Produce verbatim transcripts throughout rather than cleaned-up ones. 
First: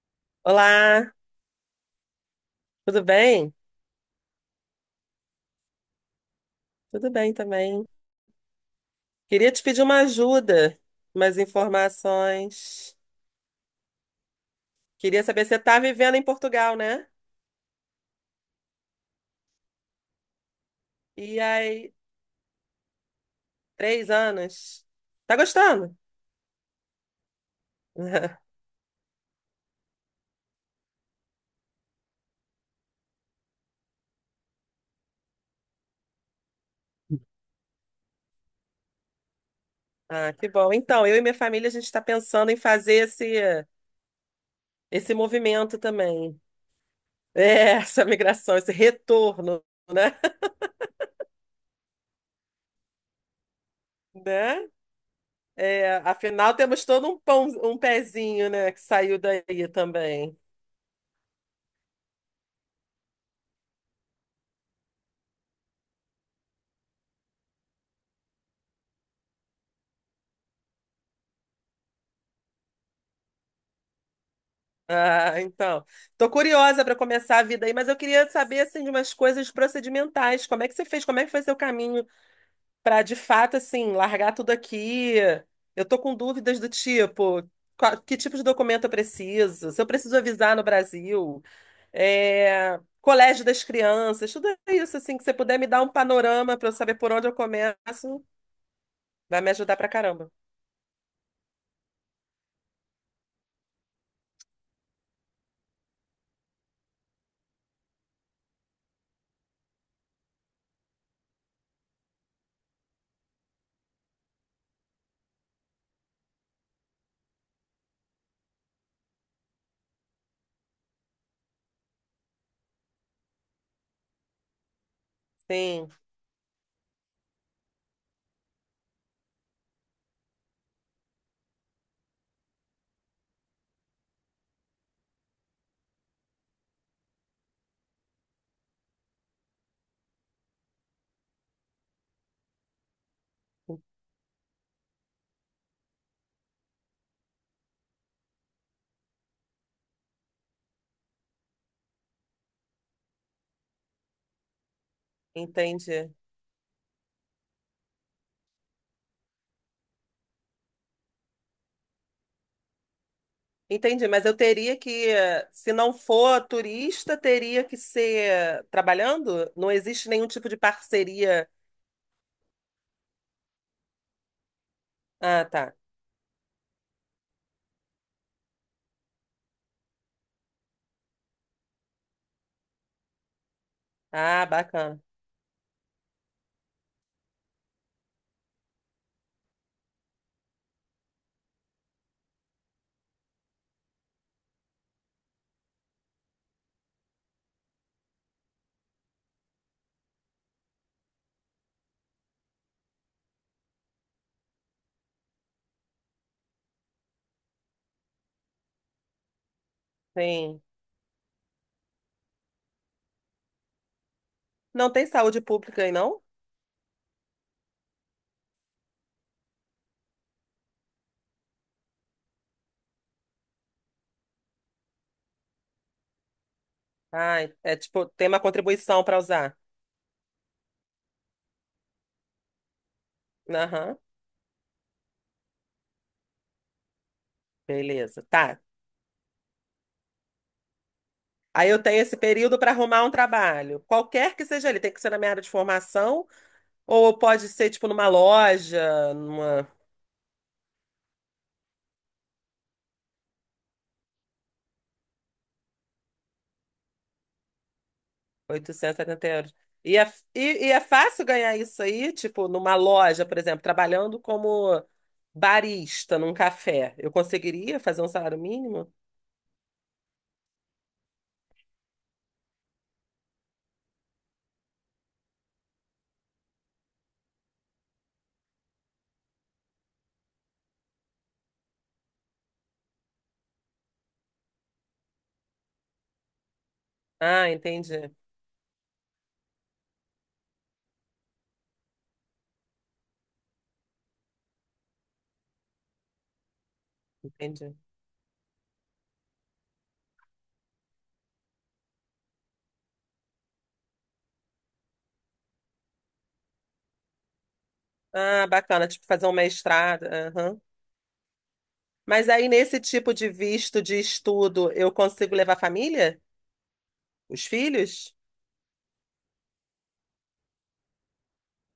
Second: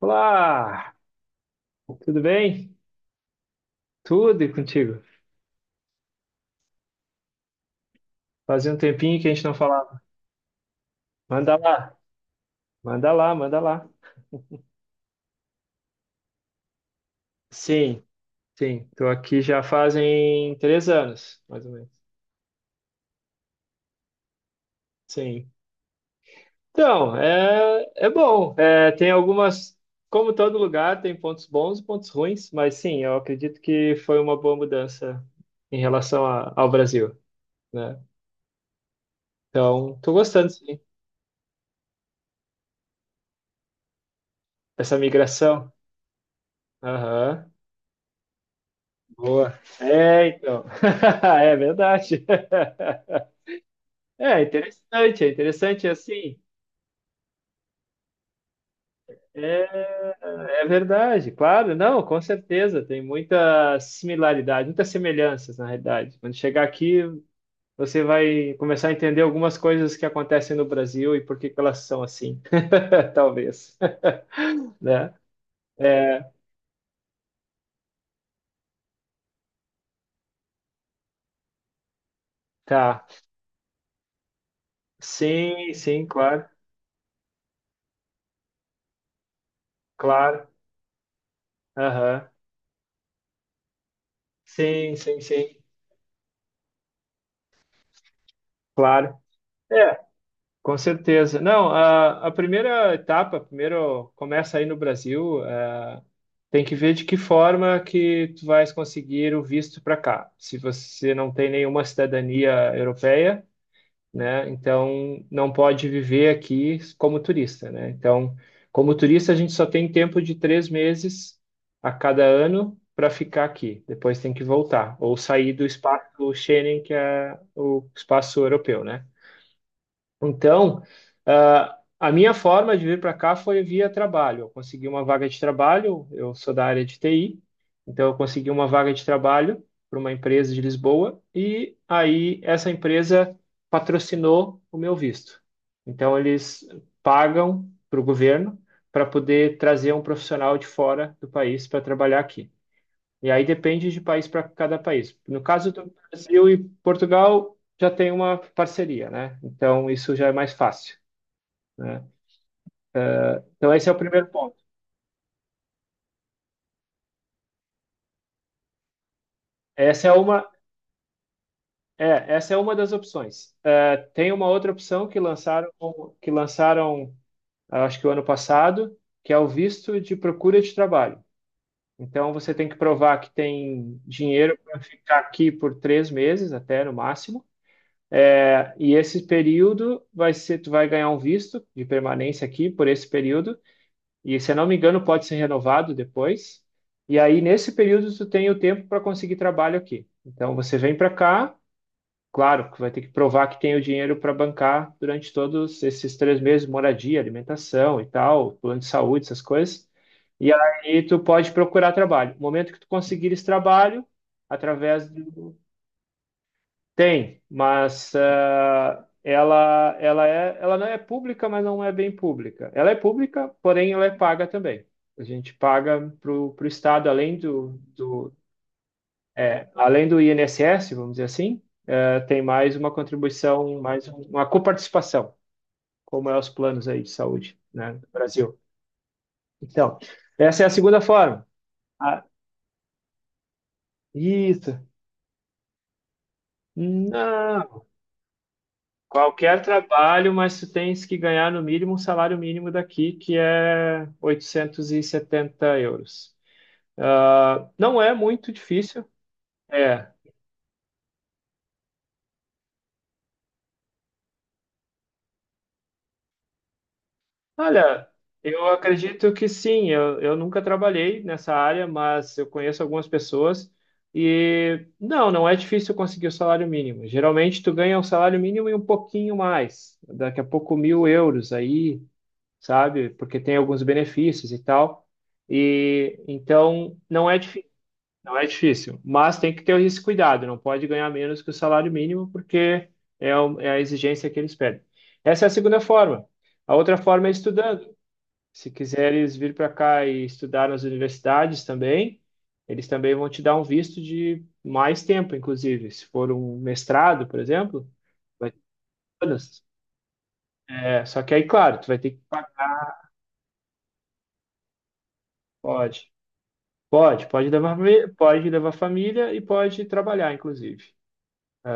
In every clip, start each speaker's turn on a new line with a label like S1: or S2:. S1: Olá,
S2: Olá,
S1: tudo bem?
S2: tudo bem?
S1: Tudo e contigo?
S2: Tudo bem também.
S1: Fazia um tempinho que a gente
S2: Queria
S1: não
S2: te pedir uma
S1: falava.
S2: ajuda, umas
S1: Manda lá,
S2: informações.
S1: manda lá, manda lá.
S2: Queria saber se você tá vivendo em Portugal, né?
S1: Sim, sim, tô aqui já fazem três
S2: E
S1: anos, mais ou menos.
S2: aí, três anos. Tá
S1: Sim.
S2: gostando?
S1: Então, é, é bom. É, tem algumas, como todo lugar, tem pontos bons e pontos ruins, mas sim, eu acredito que foi uma boa mudança em relação a- ao Brasil, né? Então, tô
S2: Ah, que
S1: gostando,
S2: bom.
S1: sim,
S2: Então, eu e minha família, a gente está pensando em fazer esse,
S1: dessa
S2: esse
S1: migração.
S2: movimento também.
S1: Aham.
S2: É, essa migração, esse
S1: Boa.
S2: retorno, né?
S1: É, então. É verdade. É
S2: Né?
S1: interessante, é interessante
S2: É,
S1: assim.
S2: afinal, temos todo um pão, um pezinho, né, que saiu daí
S1: É,
S2: também.
S1: é verdade, claro, não, com certeza. Tem muita similaridade, muitas semelhanças, na realidade. Quando chegar aqui, você vai começar a entender algumas coisas que acontecem no Brasil e por que que elas são assim, talvez, né?
S2: Ah, então. Tô
S1: É,
S2: curiosa para começar a vida aí, mas eu queria saber assim de umas coisas procedimentais. Como é que você fez? Como é que foi seu caminho para
S1: tá.
S2: de fato, assim, largar tudo aqui.
S1: Sim,
S2: Eu tô
S1: sim,
S2: com
S1: claro,
S2: dúvidas do tipo, qual- que tipo de documento eu preciso? Se eu preciso
S1: claro.
S2: avisar no Brasil,
S1: Aham.
S2: é, colégio das crianças, tudo isso,
S1: Sim,
S2: assim,
S1: sim,
S2: que você
S1: sim,
S2: puder me dar um panorama para eu saber por onde eu começo,
S1: claro.
S2: vai me ajudar pra
S1: É,
S2: caramba.
S1: com certeza. Não, a, a primeira etapa, primeiro começa aí no Brasil, eh, tem que ver de que forma que tu vais conseguir o visto para cá. Se você não tem nenhuma cidadania europeia, né, então não pode viver aqui como turista, né? Então, como turista, a gente só tem tempo de três meses a cada ano para ficar aqui. Depois tem que voltar ou sair do
S2: Sim,
S1: espaço Schengen, que é o espaço europeu, né? Então, ah, a minha forma de vir para cá foi via trabalho. Eu consegui uma vaga de trabalho, eu sou da área de T I, então eu consegui uma vaga de trabalho para uma empresa de Lisboa e aí essa empresa patrocinou o meu visto. Então, eles pagam para o governo para poder trazer um profissional de fora do país para trabalhar aqui. E aí depende de país para cada país. No caso do
S2: entendi.
S1: Brasil e Portugal, já tem uma parceria, né? Então isso já é mais fácil, né? Então esse é o
S2: Entendi, mas
S1: primeiro
S2: eu
S1: ponto.
S2: teria que, se não for turista, teria que ser trabalhando? Não
S1: Essa
S2: existe
S1: é
S2: nenhum
S1: uma,
S2: tipo de parceria.
S1: é, essa é uma das opções. É, tem uma outra opção que
S2: Ah,
S1: lançaram,
S2: tá.
S1: que lançaram, acho que o ano passado, que é o visto de procura de trabalho. Então você tem que provar que tem
S2: Ah,
S1: dinheiro para
S2: bacana.
S1: ficar aqui por três meses, até no máximo. É, e esse período vai ser, tu vai ganhar um visto de permanência aqui por esse período, e se eu não me engano, pode ser renovado depois. E aí, nesse período, tu tem o tempo para conseguir trabalho aqui. Então, você vem para cá, claro, que vai ter que provar que tem o dinheiro para bancar durante todos esses três meses, moradia, alimentação e tal, plano de saúde, essas coisas. E
S2: Sim.
S1: aí, tu pode procurar trabalho. No momento que tu conseguir esse trabalho,
S2: Não tem
S1: através
S2: saúde
S1: do
S2: pública aí, não?
S1: tem, mas eh, ela, ela, é, ela não é pública, mas não é bem pública. Ela é pública, porém ela é paga também. A gente paga para o Estado, além
S2: Ai, é
S1: do,
S2: tipo, tem
S1: do,
S2: uma contribuição para usar.
S1: além do I N S S, vamos dizer assim, eh, tem mais uma contribuição,
S2: Aham,
S1: mais um- uma coparticipação, como é os planos aí de saúde, né, do
S2: beleza.
S1: Brasil.
S2: Tá.
S1: Então, essa é a segunda forma.
S2: Aí eu tenho esse
S1: Ah,
S2: período para arrumar um trabalho. Qualquer que seja
S1: isso.
S2: ele, tem que ser na minha área de formação, ou pode ser,
S1: Não.
S2: tipo, numa loja,
S1: Qualquer
S2: numa
S1: trabalho, mas tu tens que ganhar no mínimo um salário mínimo daqui, que é oitocentos e setenta euros. Ah, não é muito
S2: 870
S1: difícil.
S2: euros. E
S1: É.
S2: é, e, e é fácil ganhar isso aí, tipo, numa loja, por exemplo, trabalhando como barista num café. Eu conseguiria fazer
S1: Olha,
S2: um salário
S1: eu
S2: mínimo?
S1: acredito que sim. Eu, eu nunca trabalhei nessa área, mas eu conheço algumas pessoas e não, não é difícil conseguir o salário mínimo. Geralmente tu ganha o salário mínimo e um pouquinho mais, daqui a pouco mil euros aí, sabe? Porque tem alguns benefícios e tal. E então não é
S2: Ah,
S1: difícil,
S2: entendi.
S1: não é difícil, mas tem que ter esse cuidado, não pode ganhar menos que o salário mínimo porque é, o- é a exigência que eles pedem. Essa é a segunda forma. A outra forma é
S2: Entendi.
S1: estudando. Se quiseres vir para cá e estudar nas universidades também, eles também vão te dar um visto de mais tempo, inclusive. Se for um mestrado, por exemplo,
S2: Ah,
S1: vai ter
S2: bacana, tipo, fazer um
S1: todas.
S2: mestrado.
S1: É, só que aí, claro, tu vai ter que.
S2: Mas aí, nesse tipo de visto de estudo, eu consigo levar a
S1: Pode.
S2: família?
S1: Pode,
S2: Os
S1: pode levar, me-
S2: filhos?
S1: pode levar família e pode trabalhar, inclusive.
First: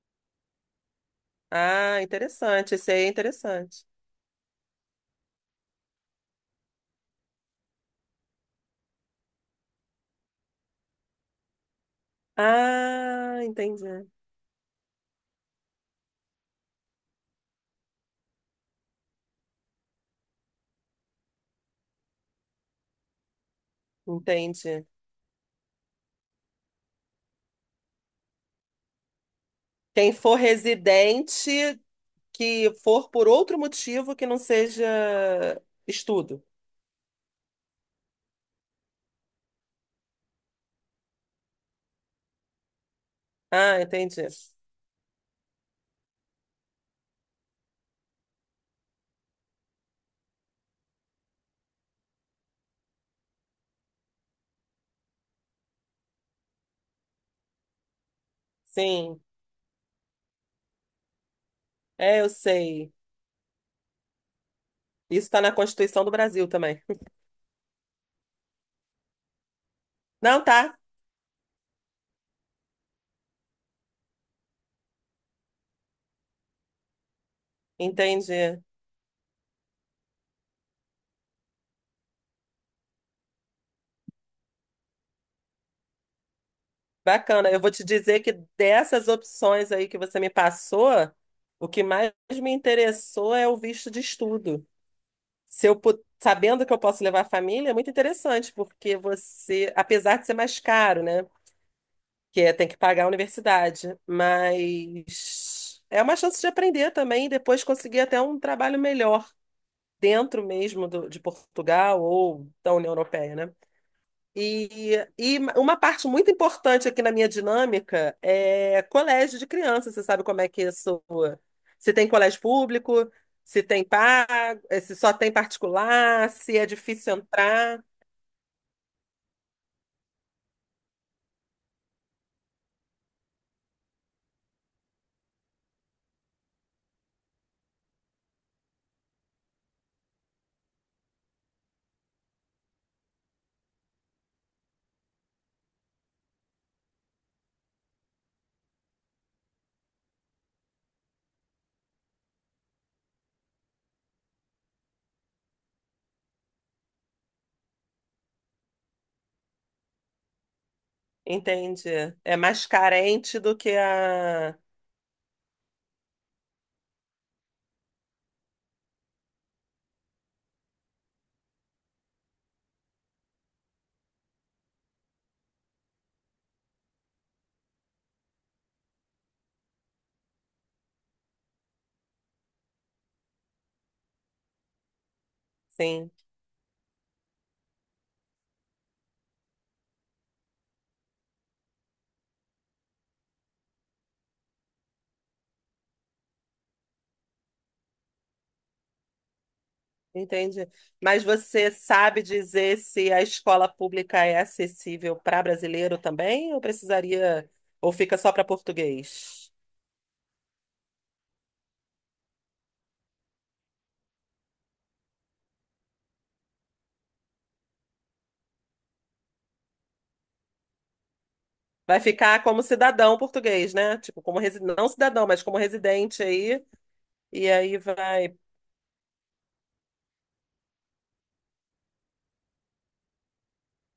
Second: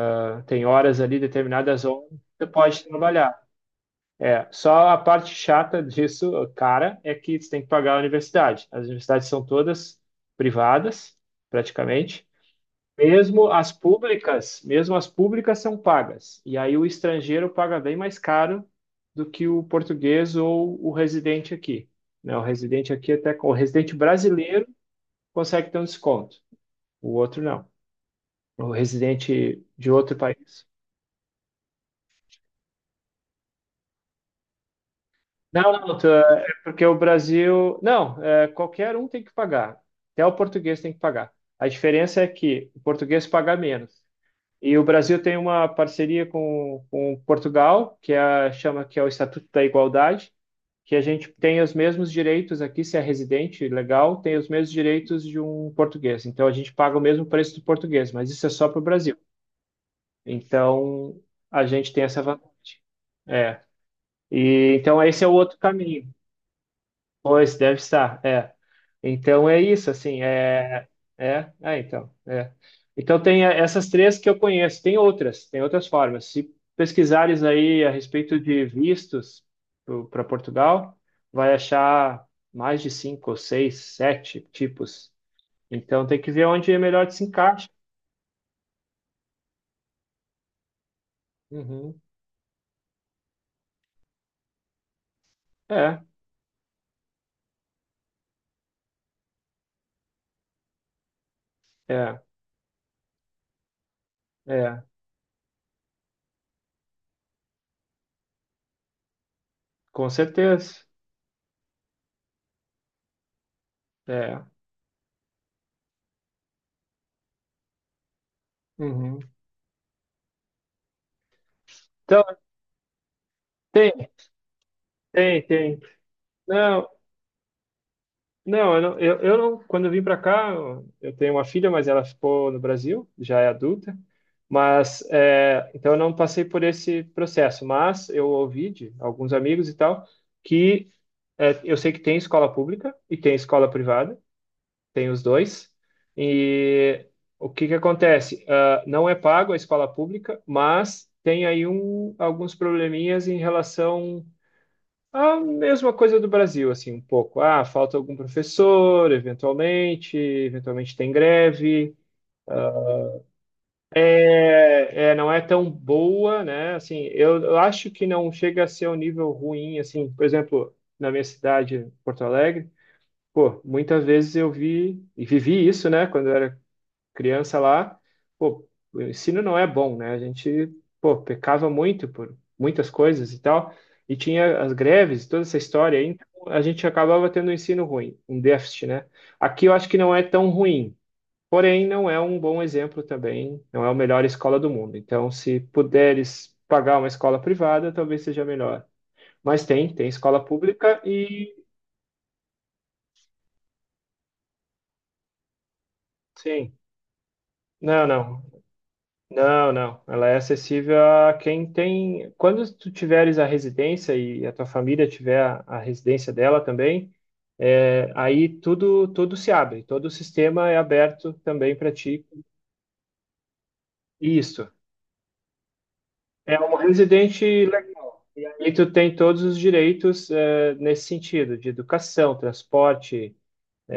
S1: Ah, tem horas ali, determinadas
S2: Ah,
S1: horas, você
S2: interessante.
S1: pode
S2: Esse aí é
S1: trabalhar.
S2: interessante.
S1: É, só a parte chata disso, cara, é que você tem que pagar a universidade. As universidades são todas privadas, praticamente.
S2: Ah,
S1: Mesmo as
S2: entendi.
S1: públicas, mesmo as públicas são pagas. E aí o estrangeiro paga bem mais caro do que o português ou o residente aqui. Né? O residente aqui até o residente brasileiro
S2: Entendi.
S1: consegue ter um desconto, o outro não. O residente de
S2: Quem
S1: outro
S2: for
S1: país.
S2: residente que for por outro motivo que não seja
S1: Não, não, tu- é
S2: estudo.
S1: é porque o Brasil. Não, é, qualquer um tem que pagar. Até o português tem que pagar. A diferença é que o português paga
S2: Ah,
S1: menos.
S2: entendi.
S1: E o Brasil tem uma parceria com, com Portugal, que é, a- chama que é o Estatuto da Igualdade, que a gente tem os mesmos direitos aqui, se é residente legal, tem os mesmos direitos de um português. Então a gente paga o mesmo preço do português, mas isso é só para o Brasil.
S2: Sim.
S1: Então a gente tem
S2: É,
S1: essa
S2: eu
S1: vantagem.
S2: sei.
S1: É. E então esse
S2: Isso
S1: é o
S2: está na
S1: outro
S2: Constituição
S1: caminho.
S2: do Brasil também.
S1: Pois deve estar, é. Então é isso, assim,
S2: Não, tá.
S1: é, é, é, então, é. Então tem eh, essas três que eu conheço. Tem outras, tem outras formas. Se pesquisares aí a respeito
S2: Entendi.
S1: de vistos para Portugal, vai achar mais de cinco ou seis, sete tipos. Então tem que ver onde é melhor te se
S2: Bacana. Eu
S1: encaixa.
S2: vou te dizer que dessas opções aí que você me passou, o que
S1: Uhum.
S2: mais me interessou é o visto de estudo. Se eu pu-
S1: É,
S2: Sabendo que eu posso levar a família, é muito interessante, porque você, apesar de ser mais caro, né?
S1: é,
S2: Que é, tem que pagar a universidade,
S1: é,
S2: mas é uma chance de aprender também e depois conseguir até um trabalho melhor
S1: com
S2: dentro
S1: certeza.
S2: mesmo do- de Portugal ou da União Europeia, né?
S1: É.
S2: E, e uma parte muito importante aqui na minha dinâmica é
S1: Uhum.
S2: colégio de criança. Você sabe como é que isso? Se tem
S1: Então,
S2: colégio público, se tem
S1: tem,
S2: pago, eh, se só tem
S1: tem, tem.
S2: particular, se é
S1: Não,
S2: difícil entrar,
S1: não, eu não, eu, eu não, quando eu vim para cá, eu eu tenho uma filha, mas ela ficou no Brasil, já é adulta. Mas, é, então eu não passei por esse processo, mas eu ouvi de alguns amigos e tal que é, eu sei que tem escola pública e tem escola privada, tem os dois. E o que que acontece? Ah, não é pago a escola pública, mas tem aí um, alguns probleminhas em relação a mesma coisa do Brasil, assim, um pouco. Ah, falta algum professor, eventualmente, eventualmente tem
S2: entende?
S1: greve.
S2: É mais carente do que a.
S1: É, é, não é tão boa, né? Assim, eu, eu acho que não chega a ser um nível ruim, assim. Por exemplo, na minha cidade, Porto Alegre, pô, muitas vezes eu vi e vivi isso, né? Quando eu era criança lá, pô, o ensino não é bom, né? A gente, pô, pecava muito por muitas coisas e tal, e tinha as greves, toda essa história aí,
S2: Sim,
S1: então a gente acabava tendo um ensino ruim, um déficit, né? Aqui eu acho que não é tão ruim, porém não é um bom exemplo também, não é a melhor escola do mundo. Então, se puderes pagar uma escola privada, talvez seja melhor. Mas tem, tem escola
S2: entende?
S1: pública
S2: Mas
S1: e
S2: você sabe dizer se a escola pública é acessível para brasileiro também, ou
S1: sim.
S2: precisaria, ou
S1: Não,
S2: fica só
S1: não.
S2: para português?
S1: Não, não. Ela é acessível a quem tem. Quando tu tiveres a residência e a tua família tiver a, a residência dela também, é, aí tudo tudo se abre, todo o sistema é aberto também para
S2: Vai
S1: ti.
S2: ficar como cidadão português, né? Tipo, como resi...
S1: Isso.
S2: não cidadão, mas como residente
S1: É
S2: aí.
S1: um residente
S2: E aí
S1: legal.
S2: vai,
S1: E aí tu tem todos os direitos, é, nesse sentido, de educação, transporte,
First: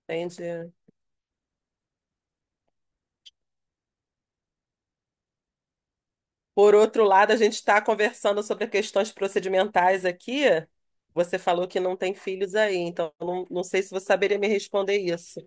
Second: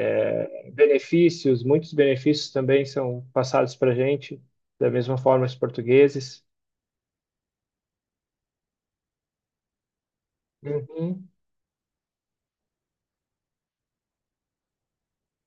S2: entende?
S1: benefícios. Muitos benefícios também são passados para gente, da mesma forma os portugueses.
S2: Por outro lado, a gente está conversando sobre questões procedimentais aqui.
S1: Uhum.
S2: Você falou que não tem filhos aí, então eu não, não sei se você saberia me responder isso.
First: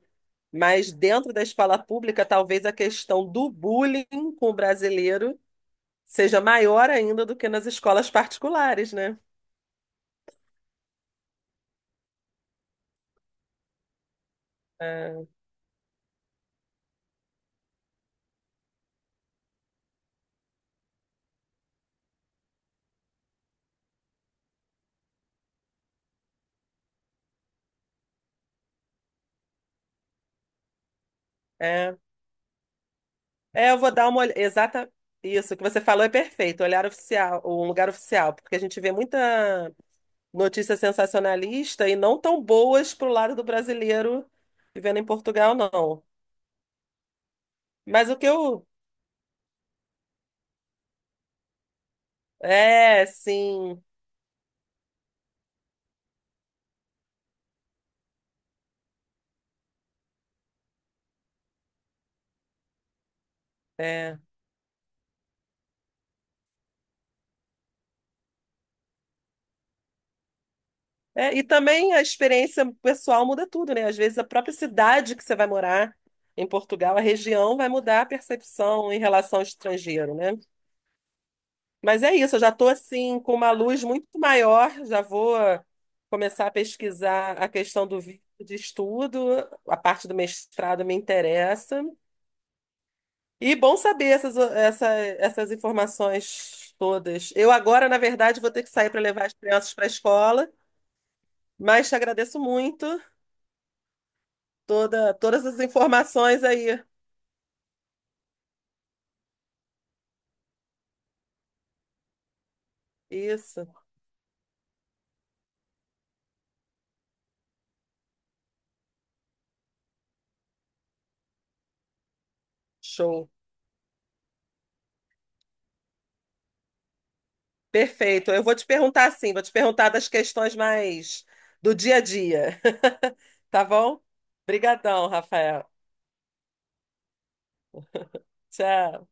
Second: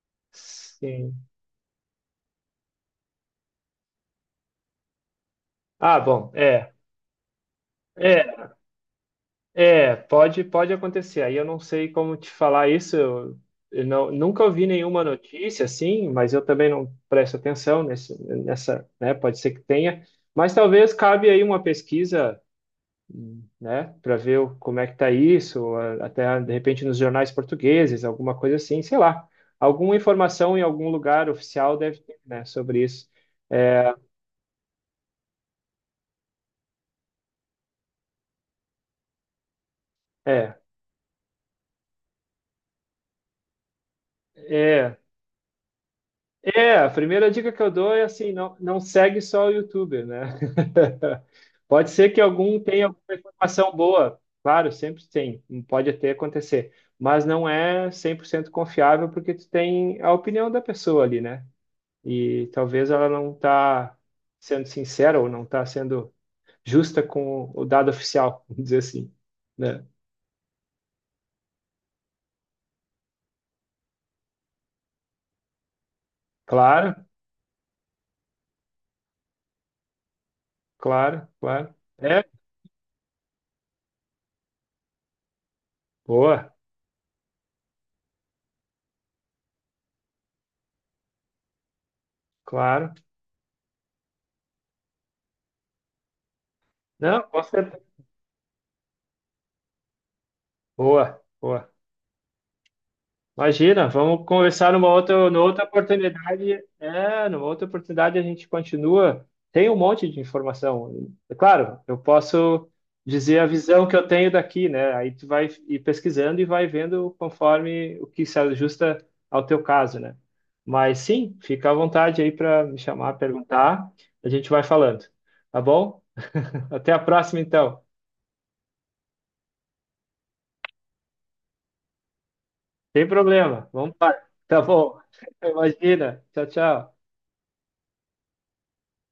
S2: Mas
S1: Sim.
S2: dentro da escola pública, talvez a questão do bullying com o brasileiro
S1: Ah, bom,
S2: seja
S1: é.
S2: maior ainda do que nas escolas
S1: É,
S2: particulares, né?
S1: é, pode, pode acontecer. Aí eu não sei como te falar isso. Eu, eu não, nunca ouvi nenhuma
S2: É,
S1: notícia assim, mas eu também não presto atenção nesse, nessa, né? Pode ser que tenha, mas talvez cabe aí uma pesquisa, né, para ver o- como é que tá isso, ou a- até de repente nos jornais portugueses, alguma coisa assim, sei lá. Alguma informação em algum lugar oficial
S2: é
S1: deve ter, né, sobre isso.
S2: É, eu
S1: É,
S2: vou dar uma olhada. Exata. Isso, que você falou é perfeito. Olhar oficial, um lugar oficial, porque a gente vê muita
S1: é.
S2: notícia sensacionalista e não tão boas pro lado do brasileiro
S1: é.
S2: vivendo em Portugal, não.
S1: É, a primeira dica que eu dou é
S2: Mas o que
S1: assim, não,
S2: eu.
S1: não segue só o youtuber, né? Pode ser que algum tenha
S2: É,
S1: alguma informação
S2: sim.
S1: boa, claro, sempre tem, pode até acontecer, mas não é cem por cento confiável porque tu tem a opinião da pessoa ali, né? E talvez ela não está
S2: É.
S1: sendo sincera ou não está sendo justa com o dado oficial, vamos dizer assim, né?
S2: É, e também a experiência pessoal muda tudo, né? Às vezes a própria cidade que você vai morar em
S1: Claro,
S2: Portugal, a região, vai mudar a percepção em relação ao estrangeiro, né?
S1: claro, claro.
S2: Mas é
S1: É,
S2: isso, eu já estou assim com uma luz muito maior, já vou começar a
S1: boa,
S2: pesquisar a questão do vídeo de estudo, a parte do mestrado me interessa.
S1: claro.
S2: E bom saber essas, essa- essas informações
S1: Não,
S2: todas.
S1: com
S2: Eu
S1: certeza.
S2: agora, na verdade, vou ter que sair para levar as crianças para a escola,
S1: Boa, boa.
S2: mas te agradeço muito
S1: Imagina, vamos conversar numa
S2: toda,
S1: outra, numa
S2: todas as
S1: outra
S2: informações
S1: oportunidade.
S2: aí.
S1: É, numa outra oportunidade a gente continua. Tem um monte de informação. É claro, eu posso dizer a
S2: Isso,
S1: visão que eu tenho daqui, né? Aí tu vai ir pesquisando e vai vendo conforme o que se ajusta ao teu caso, né? Mas sim, fica à vontade aí para me chamar,
S2: show.
S1: perguntar. A gente vai falando, tá bom? Até a próxima, então.
S2: Perfeito. Eu vou te perguntar assim, vou te perguntar das questões mais do dia a dia.
S1: Sem
S2: Tá
S1: problema. Vamos
S2: bom?
S1: lá. Tá bom.
S2: Obrigadão, Rafael.
S1: Imagina. Tchau, tchau.
S2: Tchau.